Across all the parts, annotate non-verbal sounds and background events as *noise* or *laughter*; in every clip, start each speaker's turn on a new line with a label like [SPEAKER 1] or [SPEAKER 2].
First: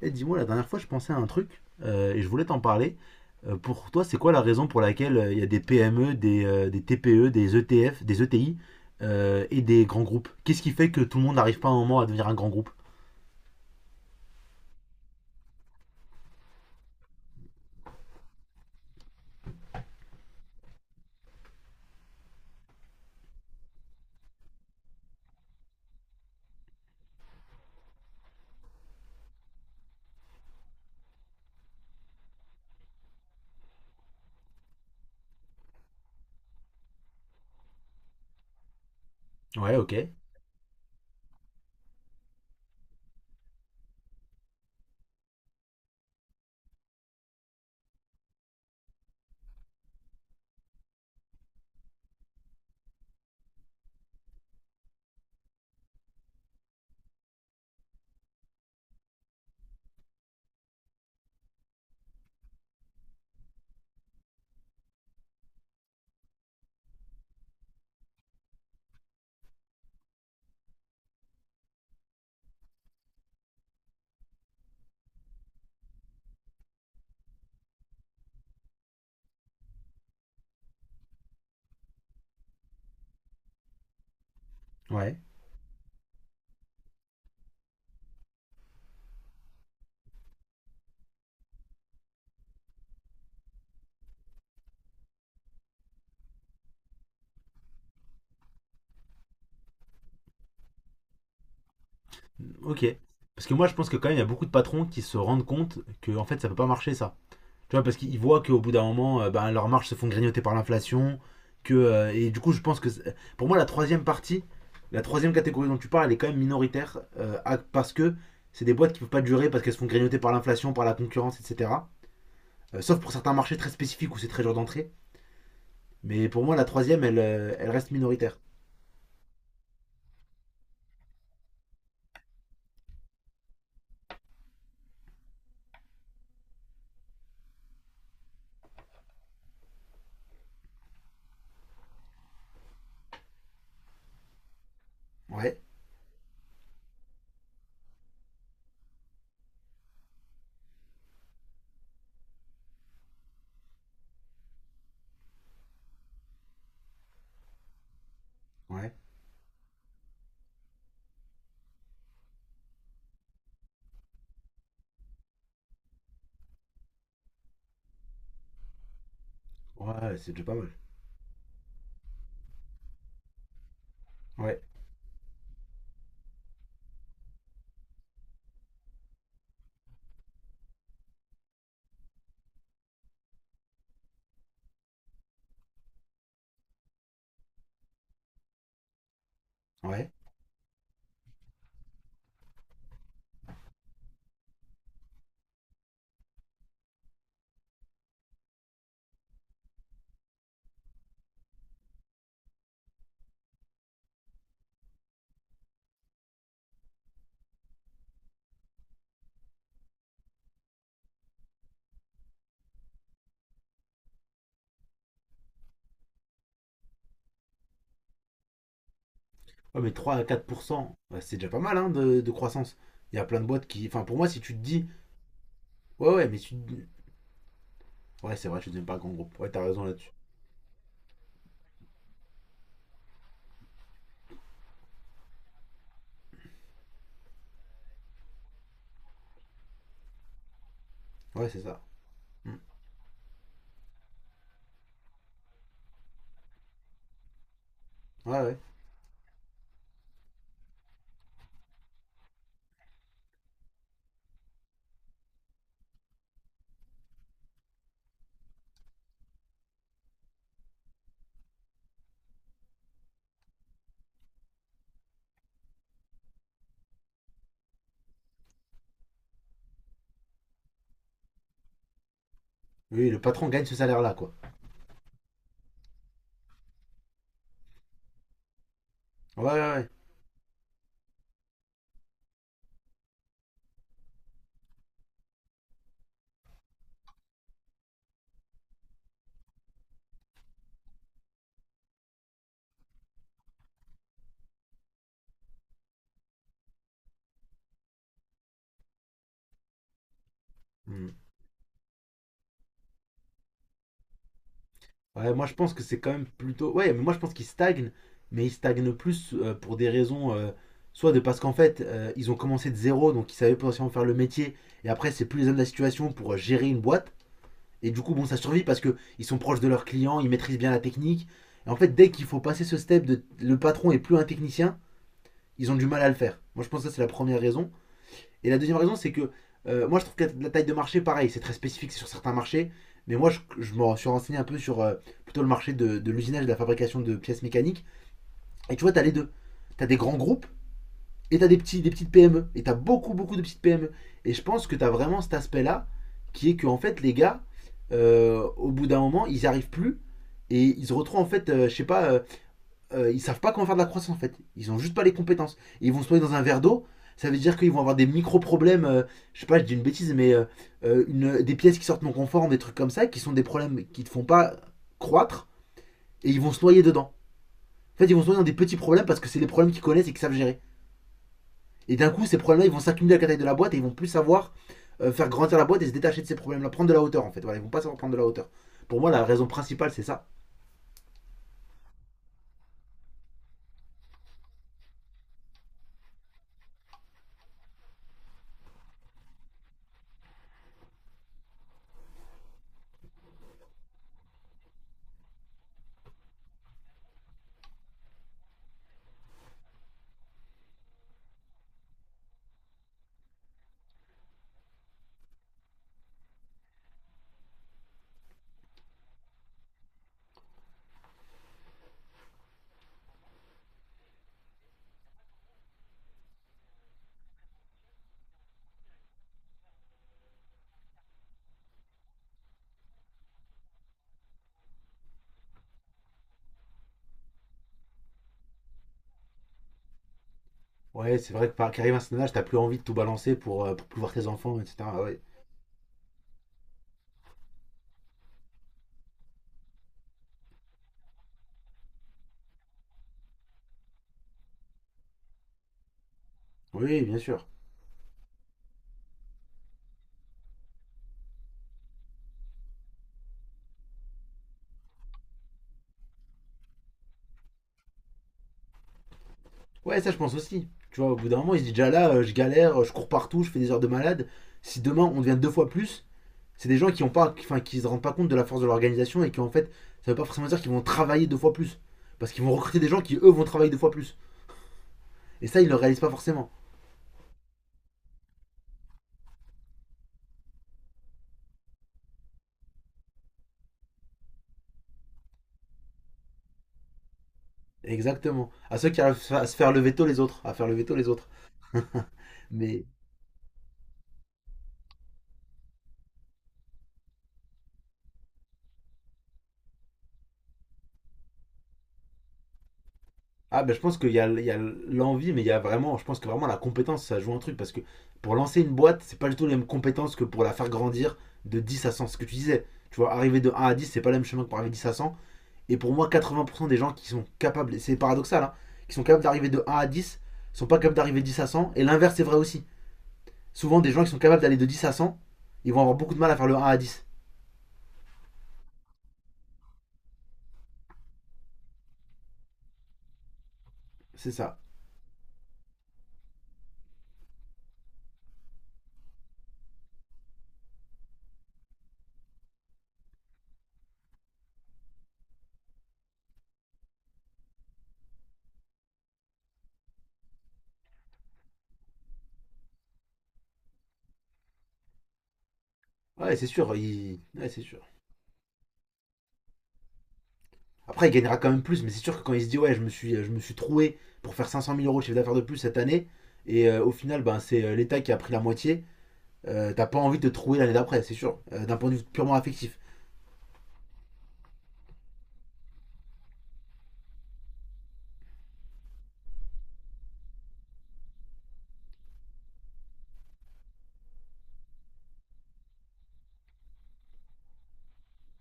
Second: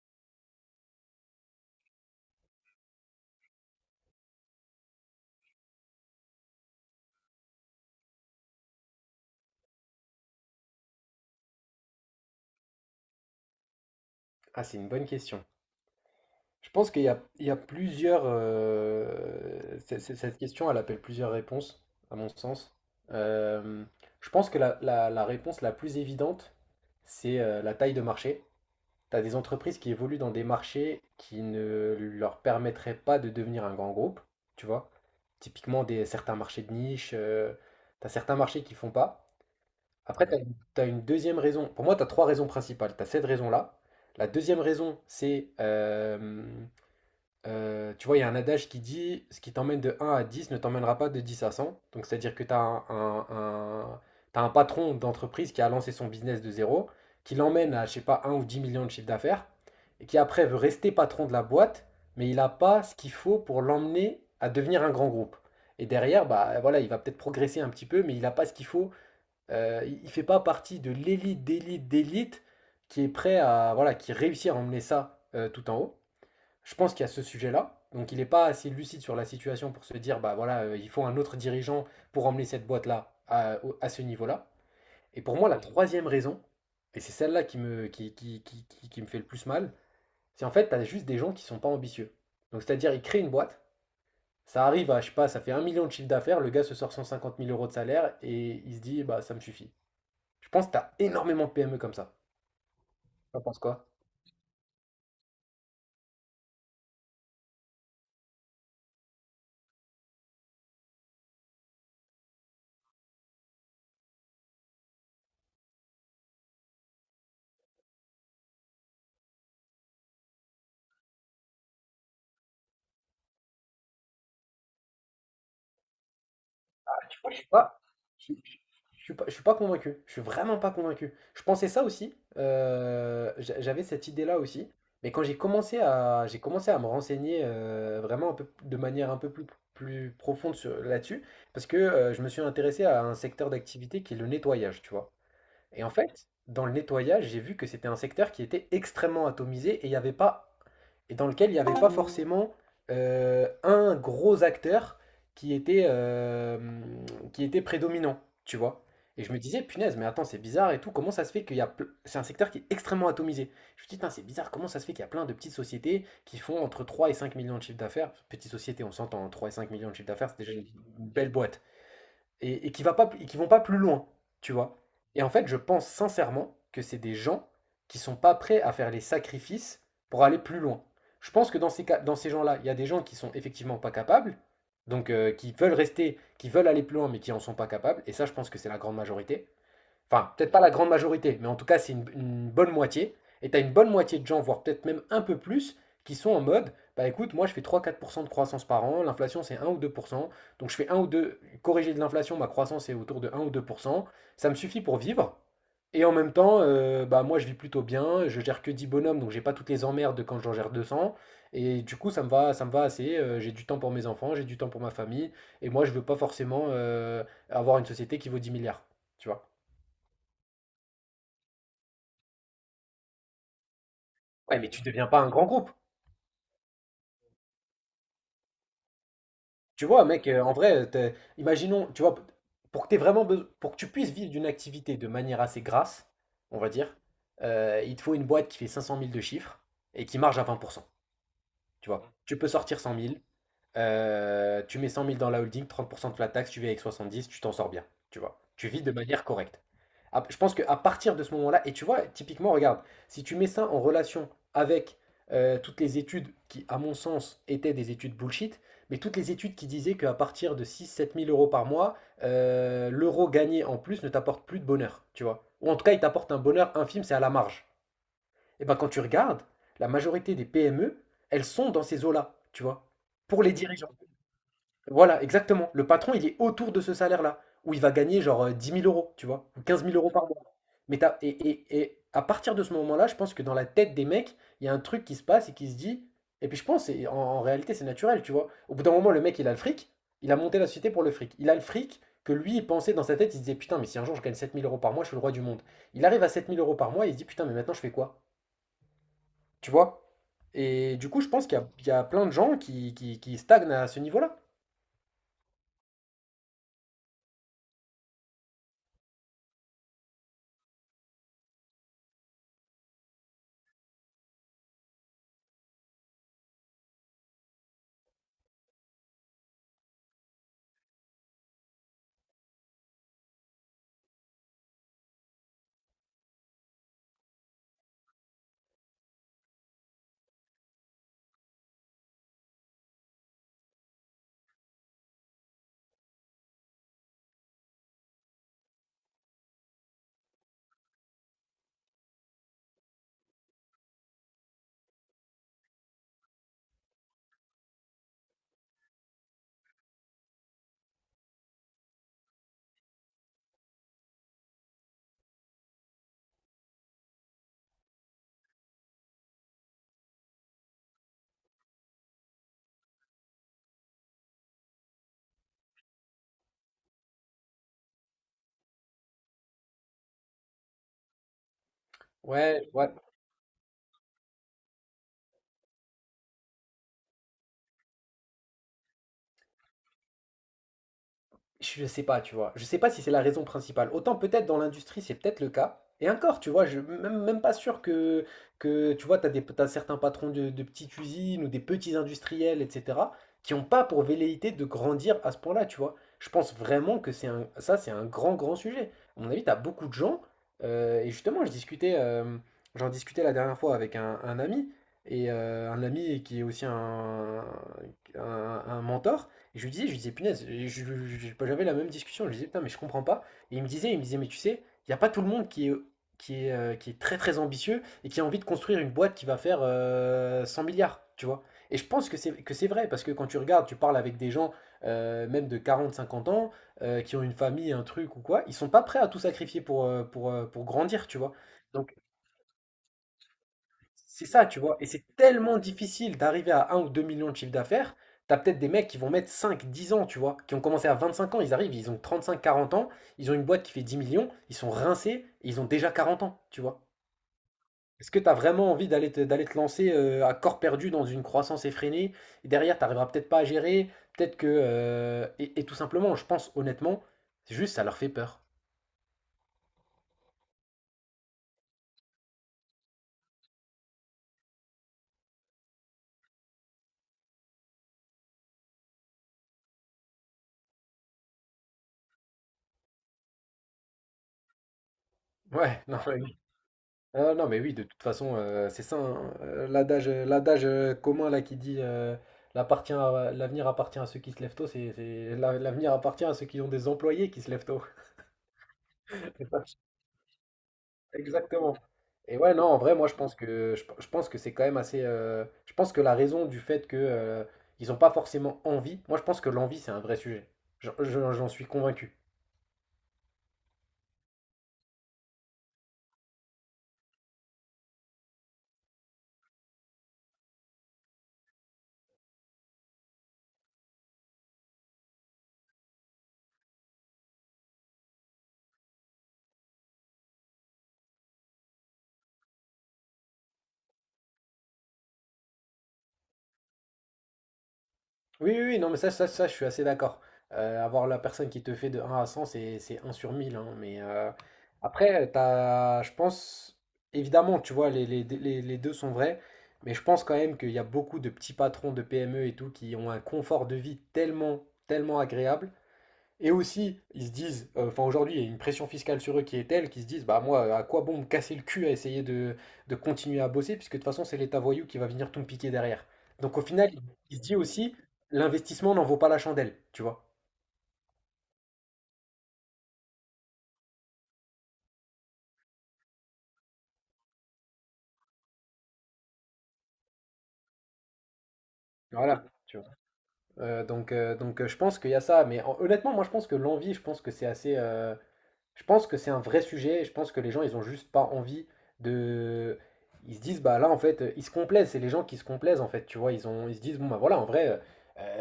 [SPEAKER 1] Eh, dis-moi, la dernière fois, je pensais à un truc et je voulais t'en parler. Pour toi, c'est quoi la raison pour laquelle il y a des PME, des TPE, des ETF, des ETI et des grands groupes. Qu'est-ce qui fait que tout le monde n'arrive pas à un moment à devenir un grand groupe?
[SPEAKER 2] Ah, c'est une bonne question. Je pense qu'il y a, il y a plusieurs, cette question, elle appelle plusieurs réponses, à mon sens. Euh, je pense que la réponse la plus évidente, c'est la taille de marché. Tu as des entreprises qui évoluent dans des marchés qui ne leur permettraient pas de devenir un grand groupe, tu vois. Typiquement, des, certains marchés de niche, tu as certains marchés qui font pas.
[SPEAKER 1] Ouais, ok.
[SPEAKER 2] Après, tu as, une t'as une deuxième raison. Pour moi, tu as trois raisons principales. Tu as cette raison-là. La deuxième raison, c'est, tu vois, il y a un adage qui dit, ce qui t'emmène de un à 10 ne t'emmènera pas de 10 à 100. Donc, c'est-à-dire que tu as t'as un patron d'entreprise qui a lancé son business de zéro, qui l'emmène à, je sais pas, un ou 10 millions de chiffre d'affaires, et qui après veut rester patron de la boîte, mais il n'a pas ce qu'il faut pour l'emmener à devenir un grand groupe. Et derrière, bah voilà, il va peut-être progresser un petit peu, mais il n'a pas ce qu'il faut il fait pas partie de l'élite d'élite d'élite qui est prêt à voilà qui réussit à emmener ça tout en haut. Je pense qu'il y a ce sujet-là. Donc il n'est pas assez lucide sur la situation pour se dire bah voilà il faut un autre dirigeant pour emmener cette boîte-là à ce niveau-là.
[SPEAKER 1] Ouais,
[SPEAKER 2] Et pour moi la troisième raison et c'est celle-là qui me fait le plus mal, c'est en fait tu as juste des gens qui ne sont pas ambitieux. Donc c'est-à-dire ils créent une boîte, ça arrive à je sais pas ça fait un million de chiffre d'affaires, le gars se sort 150 000 euros de salaire et il se dit bah ça me suffit. Je pense que tu as énormément de PME comme ça.
[SPEAKER 1] ok.
[SPEAKER 2] Tu
[SPEAKER 1] Parce que
[SPEAKER 2] penses
[SPEAKER 1] moi, je
[SPEAKER 2] quoi?
[SPEAKER 1] pense que quand même, il y a beaucoup de patrons qui se rendent compte que en fait, ça peut pas marcher ça. Tu vois, parce qu'ils voient qu'au bout d'un moment, ben, leurs marges se font grignoter par l'inflation. Et du coup, je pense que pour moi, la troisième partie, la troisième catégorie dont tu parles, elle est quand même minoritaire parce que c'est des boîtes qui ne peuvent pas durer parce qu'elles se font grignoter par l'inflation, par la concurrence, etc. Sauf pour certains marchés très spécifiques où c'est très dur d'entrer. Mais pour moi, la troisième, elle,
[SPEAKER 2] Moi,
[SPEAKER 1] elle reste
[SPEAKER 2] je,
[SPEAKER 1] minoritaire.
[SPEAKER 2] je- je suis pas convaincu. Je suis vraiment pas convaincu. Je pensais ça aussi. J'avais cette idée-là aussi. Mais quand j'ai commencé à me renseigner vraiment un peu, de manière un peu plus profonde là-dessus, parce que je me suis intéressé à un secteur d'activité qui est le nettoyage, tu vois.
[SPEAKER 1] Ouais,
[SPEAKER 2] Et en fait, dans le nettoyage, j'ai vu que c'était un secteur qui était extrêmement atomisé et dans lequel il n'y avait pas forcément un gros acteur qui était euh, qui était prédominant, tu vois.
[SPEAKER 1] ouais,
[SPEAKER 2] Et je me disais, punaise, mais attends, c'est bizarre et tout. Comment ça se fait qu'il y a. ple- C'est un secteur qui est extrêmement atomisé. Je me dis, putain, c'est bizarre. Comment ça se fait qu'il y a plein de petites sociétés qui font entre 3 et 5 millions de chiffres d'affaires? Petites sociétés, on s'entend, hein, 3 et 5 millions de chiffres
[SPEAKER 1] ouais,
[SPEAKER 2] d'affaires,
[SPEAKER 1] c'est
[SPEAKER 2] c'est
[SPEAKER 1] déjà
[SPEAKER 2] déjà
[SPEAKER 1] pas mal.
[SPEAKER 2] une belle boîte et qui va pas, et qui vont pas plus loin, tu
[SPEAKER 1] Ouais,
[SPEAKER 2] vois. Et en fait, je pense sincèrement que c'est des gens qui sont pas prêts à faire les sacrifices pour aller plus loin. Je pense que dans dans ces gens-là, il y a des gens qui sont effectivement pas capables, donc qui veulent rester, qui veulent aller plus loin, mais qui en sont pas capables. Et ça, je pense que c'est la grande majorité.
[SPEAKER 1] ouais.
[SPEAKER 2] Enfin, peut-être pas la grande majorité, mais en tout cas, c'est une bonne moitié. Et tu as une bonne moitié de gens, voire peut-être même un peu plus, qui sont en mode bah écoute, moi je fais trois à quatre pour cent de croissance par an, l'inflation c'est un ou 2%, donc je fais un ou 2 corrigé de l'inflation, ma croissance est autour de un ou 2%. Ça me suffit pour vivre, et en même temps, bah moi je vis plutôt bien, je gère que 10 bonhommes, donc j'ai pas toutes les emmerdes de quand j'en gère 200. Et du coup ça me va assez, j'ai du temps pour mes enfants, j'ai du temps pour ma famille, et moi je veux pas forcément avoir une société qui vaut 10 milliards, tu vois.
[SPEAKER 1] Ouais, mais trois à 4%, bah, c'est déjà pas mal hein, de croissance. Il y a plein de boîtes qui. Enfin, pour moi, si tu te
[SPEAKER 2] Ouais, mais tu
[SPEAKER 1] dis.
[SPEAKER 2] deviens pas un grand groupe.
[SPEAKER 1] Ouais, ouais, mais si tu. Ouais, c'est vrai, je suis devenu pas un grand groupe. Ouais, t'as raison
[SPEAKER 2] Tu vois,
[SPEAKER 1] là-dessus.
[SPEAKER 2] mec, en vrai, imaginons, tu vois, pour que t'aies vraiment beso- pour que tu puisses vivre d'une activité de manière assez grasse, on va dire, il te faut une boîte qui fait 500 000 de chiffres et qui marge à 20%.
[SPEAKER 1] Ouais, c'est ça.
[SPEAKER 2] Tu vois, tu peux
[SPEAKER 1] Mm.
[SPEAKER 2] sortir 100 000. Tu mets cent mille dans la holding, 30% de flat tax, tu vis avec 70, tu t'en sors bien, tu
[SPEAKER 1] Ouais,
[SPEAKER 2] vois.
[SPEAKER 1] ouais.
[SPEAKER 2] Tu vis de manière correcte. Je pense qu'à partir de ce moment-là, et tu vois, typiquement, regarde, si tu mets ça en relation avec toutes les études qui, à mon sens, étaient des études bullshit, mais toutes les études qui disaient qu'à partir de six, sept mille euros par mois, l'euro gagné en plus ne t'apporte plus de bonheur, tu vois. Ou en tout cas, il t'apporte un bonheur infime, c'est à la marge. Et ben quand tu regardes, la majorité des PME, elles sont dans ces eaux-là, tu vois,
[SPEAKER 1] Oui, le
[SPEAKER 2] pour
[SPEAKER 1] patron
[SPEAKER 2] les
[SPEAKER 1] gagne ce
[SPEAKER 2] dirigeants.
[SPEAKER 1] salaire-là, quoi.
[SPEAKER 2] Voilà, exactement. Le patron, il est autour de ce salaire-là, où il va gagner genre 10 000 euros, tu
[SPEAKER 1] Ouais,
[SPEAKER 2] vois,
[SPEAKER 1] ouais,
[SPEAKER 2] ou 15
[SPEAKER 1] ouais.
[SPEAKER 2] 000 euros par mois. Et à partir de ce moment-là, je pense que dans la tête des mecs, il y a un truc qui se passe et qui se dit. Et puis je pense, et en réalité, c'est naturel, tu vois. Au bout d'un moment, le mec, il a le fric, il a monté la société pour le fric. Il a le fric que lui, il pensait dans sa tête, il se disait, putain, mais si un jour je gagne sept mille euros par mois, je suis le roi du monde. Il arrive à sept mille euros par mois, il se dit, putain, mais maintenant, je fais quoi? Tu vois? Et du
[SPEAKER 1] Mm.
[SPEAKER 2] coup, je pense qu'il y, a il y a plein de gens qui stagnent à ce niveau-là.
[SPEAKER 1] Ouais, moi je pense que c'est quand même plutôt. Ouais, mais moi je pense qu'ils stagnent, mais ils stagnent plus pour des raisons. Soit de parce qu'en fait, ils ont commencé de zéro, donc ils savaient potentiellement faire le métier, et après, c'est plus les hommes de la situation pour gérer une boîte. Et du coup, bon, ça survit parce que ils sont proches de leurs clients, ils maîtrisent bien la technique. Et en fait, dès qu'il faut passer ce step de le patron est plus un technicien, ils ont du mal à le faire. Moi je pense que ça, c'est la première raison. Et la deuxième raison, c'est que moi, je trouve que la taille de marché, pareil, c'est très spécifique, c'est sur certains marchés. Mais moi, je me suis renseigné un peu sur plutôt le marché de l'usinage et de la fabrication de pièces mécaniques. Et tu vois, t'as les deux. T'as des grands groupes et t'as des petites PME. Et t'as beaucoup de petites PME. Et je pense que t'as vraiment cet aspect-là qui est que, en fait, les gars, au bout d'un moment, ils n'y arrivent plus. Et ils se retrouvent, en fait, je sais pas, ils savent pas comment faire de la croissance en fait. Ils ont juste pas les compétences. Et ils vont se noyer dans un verre d'eau. Ça veut dire qu'ils vont avoir des micro-problèmes. Je sais pas, je dis une bêtise, mais des pièces qui sortent non conformes, des trucs comme ça, qui sont des problèmes qui ne font pas croître. Et ils vont se noyer dedans. En fait, ils vont se noyer dans des petits problèmes parce que c'est les problèmes qu'ils connaissent et qu'ils savent gérer. Et d'un coup, ces problèmes-là,
[SPEAKER 2] Ouais,
[SPEAKER 1] ils vont
[SPEAKER 2] ouais.
[SPEAKER 1] s'accumuler à la taille de la boîte et ils vont plus savoir faire grandir la boîte et se détacher de ces problèmes-là. Prendre de la hauteur en fait. Voilà, ils vont pas savoir prendre de la hauteur. Pour moi, la raison principale, c'est ça.
[SPEAKER 2] Je sais pas, tu vois. Je sais pas si c'est la raison principale. Autant peut-être dans l'industrie, c'est peut-être le cas. Et encore, tu vois, même pas sûr que tu vois, t'as certains patrons de petites usines ou des petits industriels, etc., qui ont pas pour velléité de grandir à ce point-là, tu vois. Je pense vraiment que c'est un grand, grand sujet. À mon avis, t'as beaucoup de gens, et justement, j'en discutais la dernière fois avec un ami, et un ami qui est aussi un, un mentor, et je lui disais, punaise, j'avais la même discussion, je lui disais, putain, mais je comprends pas. Et il me disait, mais tu sais, il n'y a pas tout le monde qui est très très ambitieux et qui a envie de construire une boîte qui va faire 100 milliards, tu vois. Et je pense que c'est vrai, parce que quand tu regardes, tu parles avec des gens, même de quarante cinquante ans, qui ont une famille, un truc ou quoi, ils sont pas prêts à tout sacrifier pour, pour grandir,
[SPEAKER 1] Ouais,
[SPEAKER 2] tu vois.
[SPEAKER 1] c'est vrai que par qu'arrive
[SPEAKER 2] Donc,
[SPEAKER 1] un certain âge, t'as plus envie de tout balancer pour plus voir tes
[SPEAKER 2] c'est ça,
[SPEAKER 1] enfants,
[SPEAKER 2] tu vois. Et
[SPEAKER 1] etc. Ah
[SPEAKER 2] c'est
[SPEAKER 1] ouais.
[SPEAKER 2] tellement difficile d'arriver à un ou 2 millions de chiffre d'affaires. T'as peut-être des mecs qui vont mettre 5, 10 ans, tu vois, qui ont commencé à 25 ans, ils arrivent, ils ont trente-cinq, quarante ans, ils ont une boîte qui fait 10 millions, ils sont rincés, et ils ont déjà 40 ans, tu vois.
[SPEAKER 1] Oui, bien sûr.
[SPEAKER 2] Est-ce que t'as vraiment envie d'aller te lancer à corps perdu dans une croissance effrénée et derrière, t'arriveras peut-être pas à gérer, peut-être que, et tout simplement, je pense honnêtement, c'est juste ça leur fait peur.
[SPEAKER 1] Ouais, ça je pense aussi. Tu vois, au bout d'un moment, il se dit déjà là, je galère, je cours partout, je fais des heures de malade. Si demain on devient deux fois plus, c'est des gens qui ont pas, enfin, qui se rendent pas compte de la force de l'organisation et qui en fait, ça veut pas forcément dire qu'ils vont travailler deux fois plus, parce qu'ils vont recruter des gens qui eux vont travailler deux fois plus. Et ça, ils le
[SPEAKER 2] Ouais, *laughs*
[SPEAKER 1] réalisent pas
[SPEAKER 2] oui.
[SPEAKER 1] forcément.
[SPEAKER 2] Ah, non, mais oui, de toute façon, c'est ça, hein, l'adage commun là qui dit l'avenir appartient à ceux qui se lèvent tôt, l'avenir appartient à ceux qui ont des employés qui se lèvent tôt.
[SPEAKER 1] Exactement. À ceux qui arrivent
[SPEAKER 2] *laughs* C'est
[SPEAKER 1] à se
[SPEAKER 2] ça.
[SPEAKER 1] faire lever tôt les autres, à faire lever tôt les autres.
[SPEAKER 2] Exactement. Et ouais, non, en
[SPEAKER 1] Mais.
[SPEAKER 2] vrai, moi, je pense que c'est quand même assez. Je pense que la raison du fait que ils n'ont pas forcément envie, moi, je pense que l'envie, c'est un vrai sujet. J'en suis convaincu.
[SPEAKER 1] Ah ben je pense qu'il y a, il y a l'envie, mais il y a vraiment, je pense que vraiment la compétence, ça joue un truc, parce que pour lancer une boîte, c'est pas du tout les mêmes compétences que pour la faire grandir de 10 à 100, ce que tu disais. Tu vois, arriver de 1 à 10, c'est pas le même chemin que pour arriver de 10 à 100. Et pour moi, 80% des gens qui sont capables, et c'est paradoxal, hein, qui sont capables d'arriver de 1 à 10, sont pas capables d'arriver de 10 à 100, et l'inverse c'est vrai aussi. Souvent, des gens qui sont capables d'aller de 10 à 100, ils vont avoir beaucoup de mal à faire le 1 à 10.
[SPEAKER 2] Oui, non, mais ça, je suis assez d'accord. Avoir la personne qui te fait de un à 100 c'est un sur 1000 hein, mais
[SPEAKER 1] C'est ça.
[SPEAKER 2] après, t'as, je pense, évidemment, tu vois, les deux sont vrais. Mais je pense quand même qu'il y a beaucoup de petits patrons de PME et tout qui ont un confort de vie tellement, tellement agréable et aussi, ils se disent, enfin aujourd'hui, il y a une pression fiscale sur eux qui est telle qu'ils se disent, bah moi, à quoi bon me casser le cul à essayer de continuer à bosser, puisque de toute façon, c'est l'État voyou qui va venir tout me piquer derrière.
[SPEAKER 1] Ouais, c'est
[SPEAKER 2] Donc au
[SPEAKER 1] sûr,
[SPEAKER 2] final, il se
[SPEAKER 1] ouais,
[SPEAKER 2] dit
[SPEAKER 1] c'est sûr.
[SPEAKER 2] aussi, l'investissement n'en vaut pas la chandelle, tu vois.
[SPEAKER 1] Après, il gagnera quand même plus, mais c'est sûr que quand il se dit ouais, je me suis troué pour faire 500 000 euros de chiffre d'affaires de plus cette année, et au final, ben, c'est l'État qui a pris la moitié, t'as pas envie de te trouver l'année d'après, c'est sûr, d'un point de vue purement
[SPEAKER 2] Voilà.
[SPEAKER 1] affectif.
[SPEAKER 2] Je pense qu'il y a ça. Honnêtement, moi, je pense que l'envie, je pense que c'est assez. Je pense que c'est un vrai sujet. Je pense que les gens, ils ont juste pas envie de. Ils se disent, bah là, en fait, ils se complaisent. C'est les gens qui se complaisent, en fait. Tu vois, ils se disent, bon, bah voilà, en vrai, euh,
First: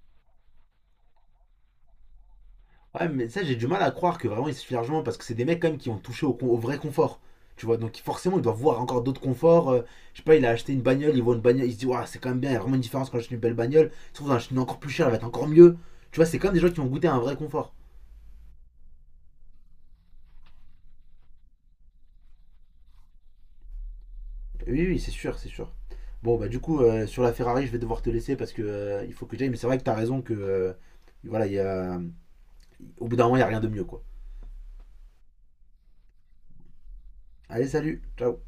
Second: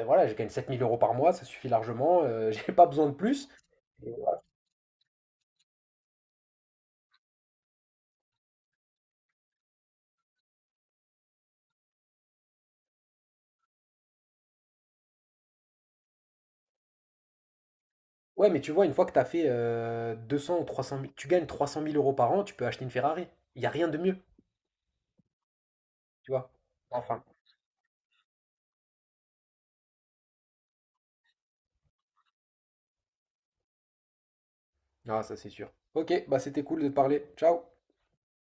[SPEAKER 2] euh, voilà, je gagne 7000 € par mois, ça suffit largement, *laughs* j'ai pas besoin
[SPEAKER 1] Ouais,
[SPEAKER 2] de
[SPEAKER 1] mais ça,
[SPEAKER 2] plus.
[SPEAKER 1] j'ai du mal à
[SPEAKER 2] Et
[SPEAKER 1] croire que
[SPEAKER 2] voilà.
[SPEAKER 1] vraiment il suffit largement, parce que c'est des mecs quand même qui ont touché au vrai confort. Tu vois, donc forcément, il doit voir encore d'autres conforts. Je sais pas, il a acheté une bagnole, il voit une bagnole, il se dit, ouah, c'est quand même bien, il y a vraiment une différence quand j'achète une belle bagnole. Il se trouve, j'en achète une encore plus chère, elle va être encore mieux. Tu vois, c'est quand même des gens qui ont goûté à un vrai confort.
[SPEAKER 2] Ouais, mais tu vois, une fois que t'as fait 200 ou 300 000, tu gagnes trois cent mille euros par an, tu peux acheter une Ferrari. Il y a rien de mieux,
[SPEAKER 1] Oui, oui, c'est sûr, c'est sûr.
[SPEAKER 2] tu
[SPEAKER 1] Bon, bah,
[SPEAKER 2] vois.
[SPEAKER 1] du coup, sur
[SPEAKER 2] Enfin,
[SPEAKER 1] la Ferrari, je vais devoir te laisser parce que il faut que j'aille. Mais c'est vrai que t'as raison que, voilà, il y a, au bout d'un moment, il n'y a rien de mieux, quoi.
[SPEAKER 2] ah, ça, c'est sûr. Ok, bah c'était cool de te parler. Ciao!
[SPEAKER 1] Allez, salut, ciao.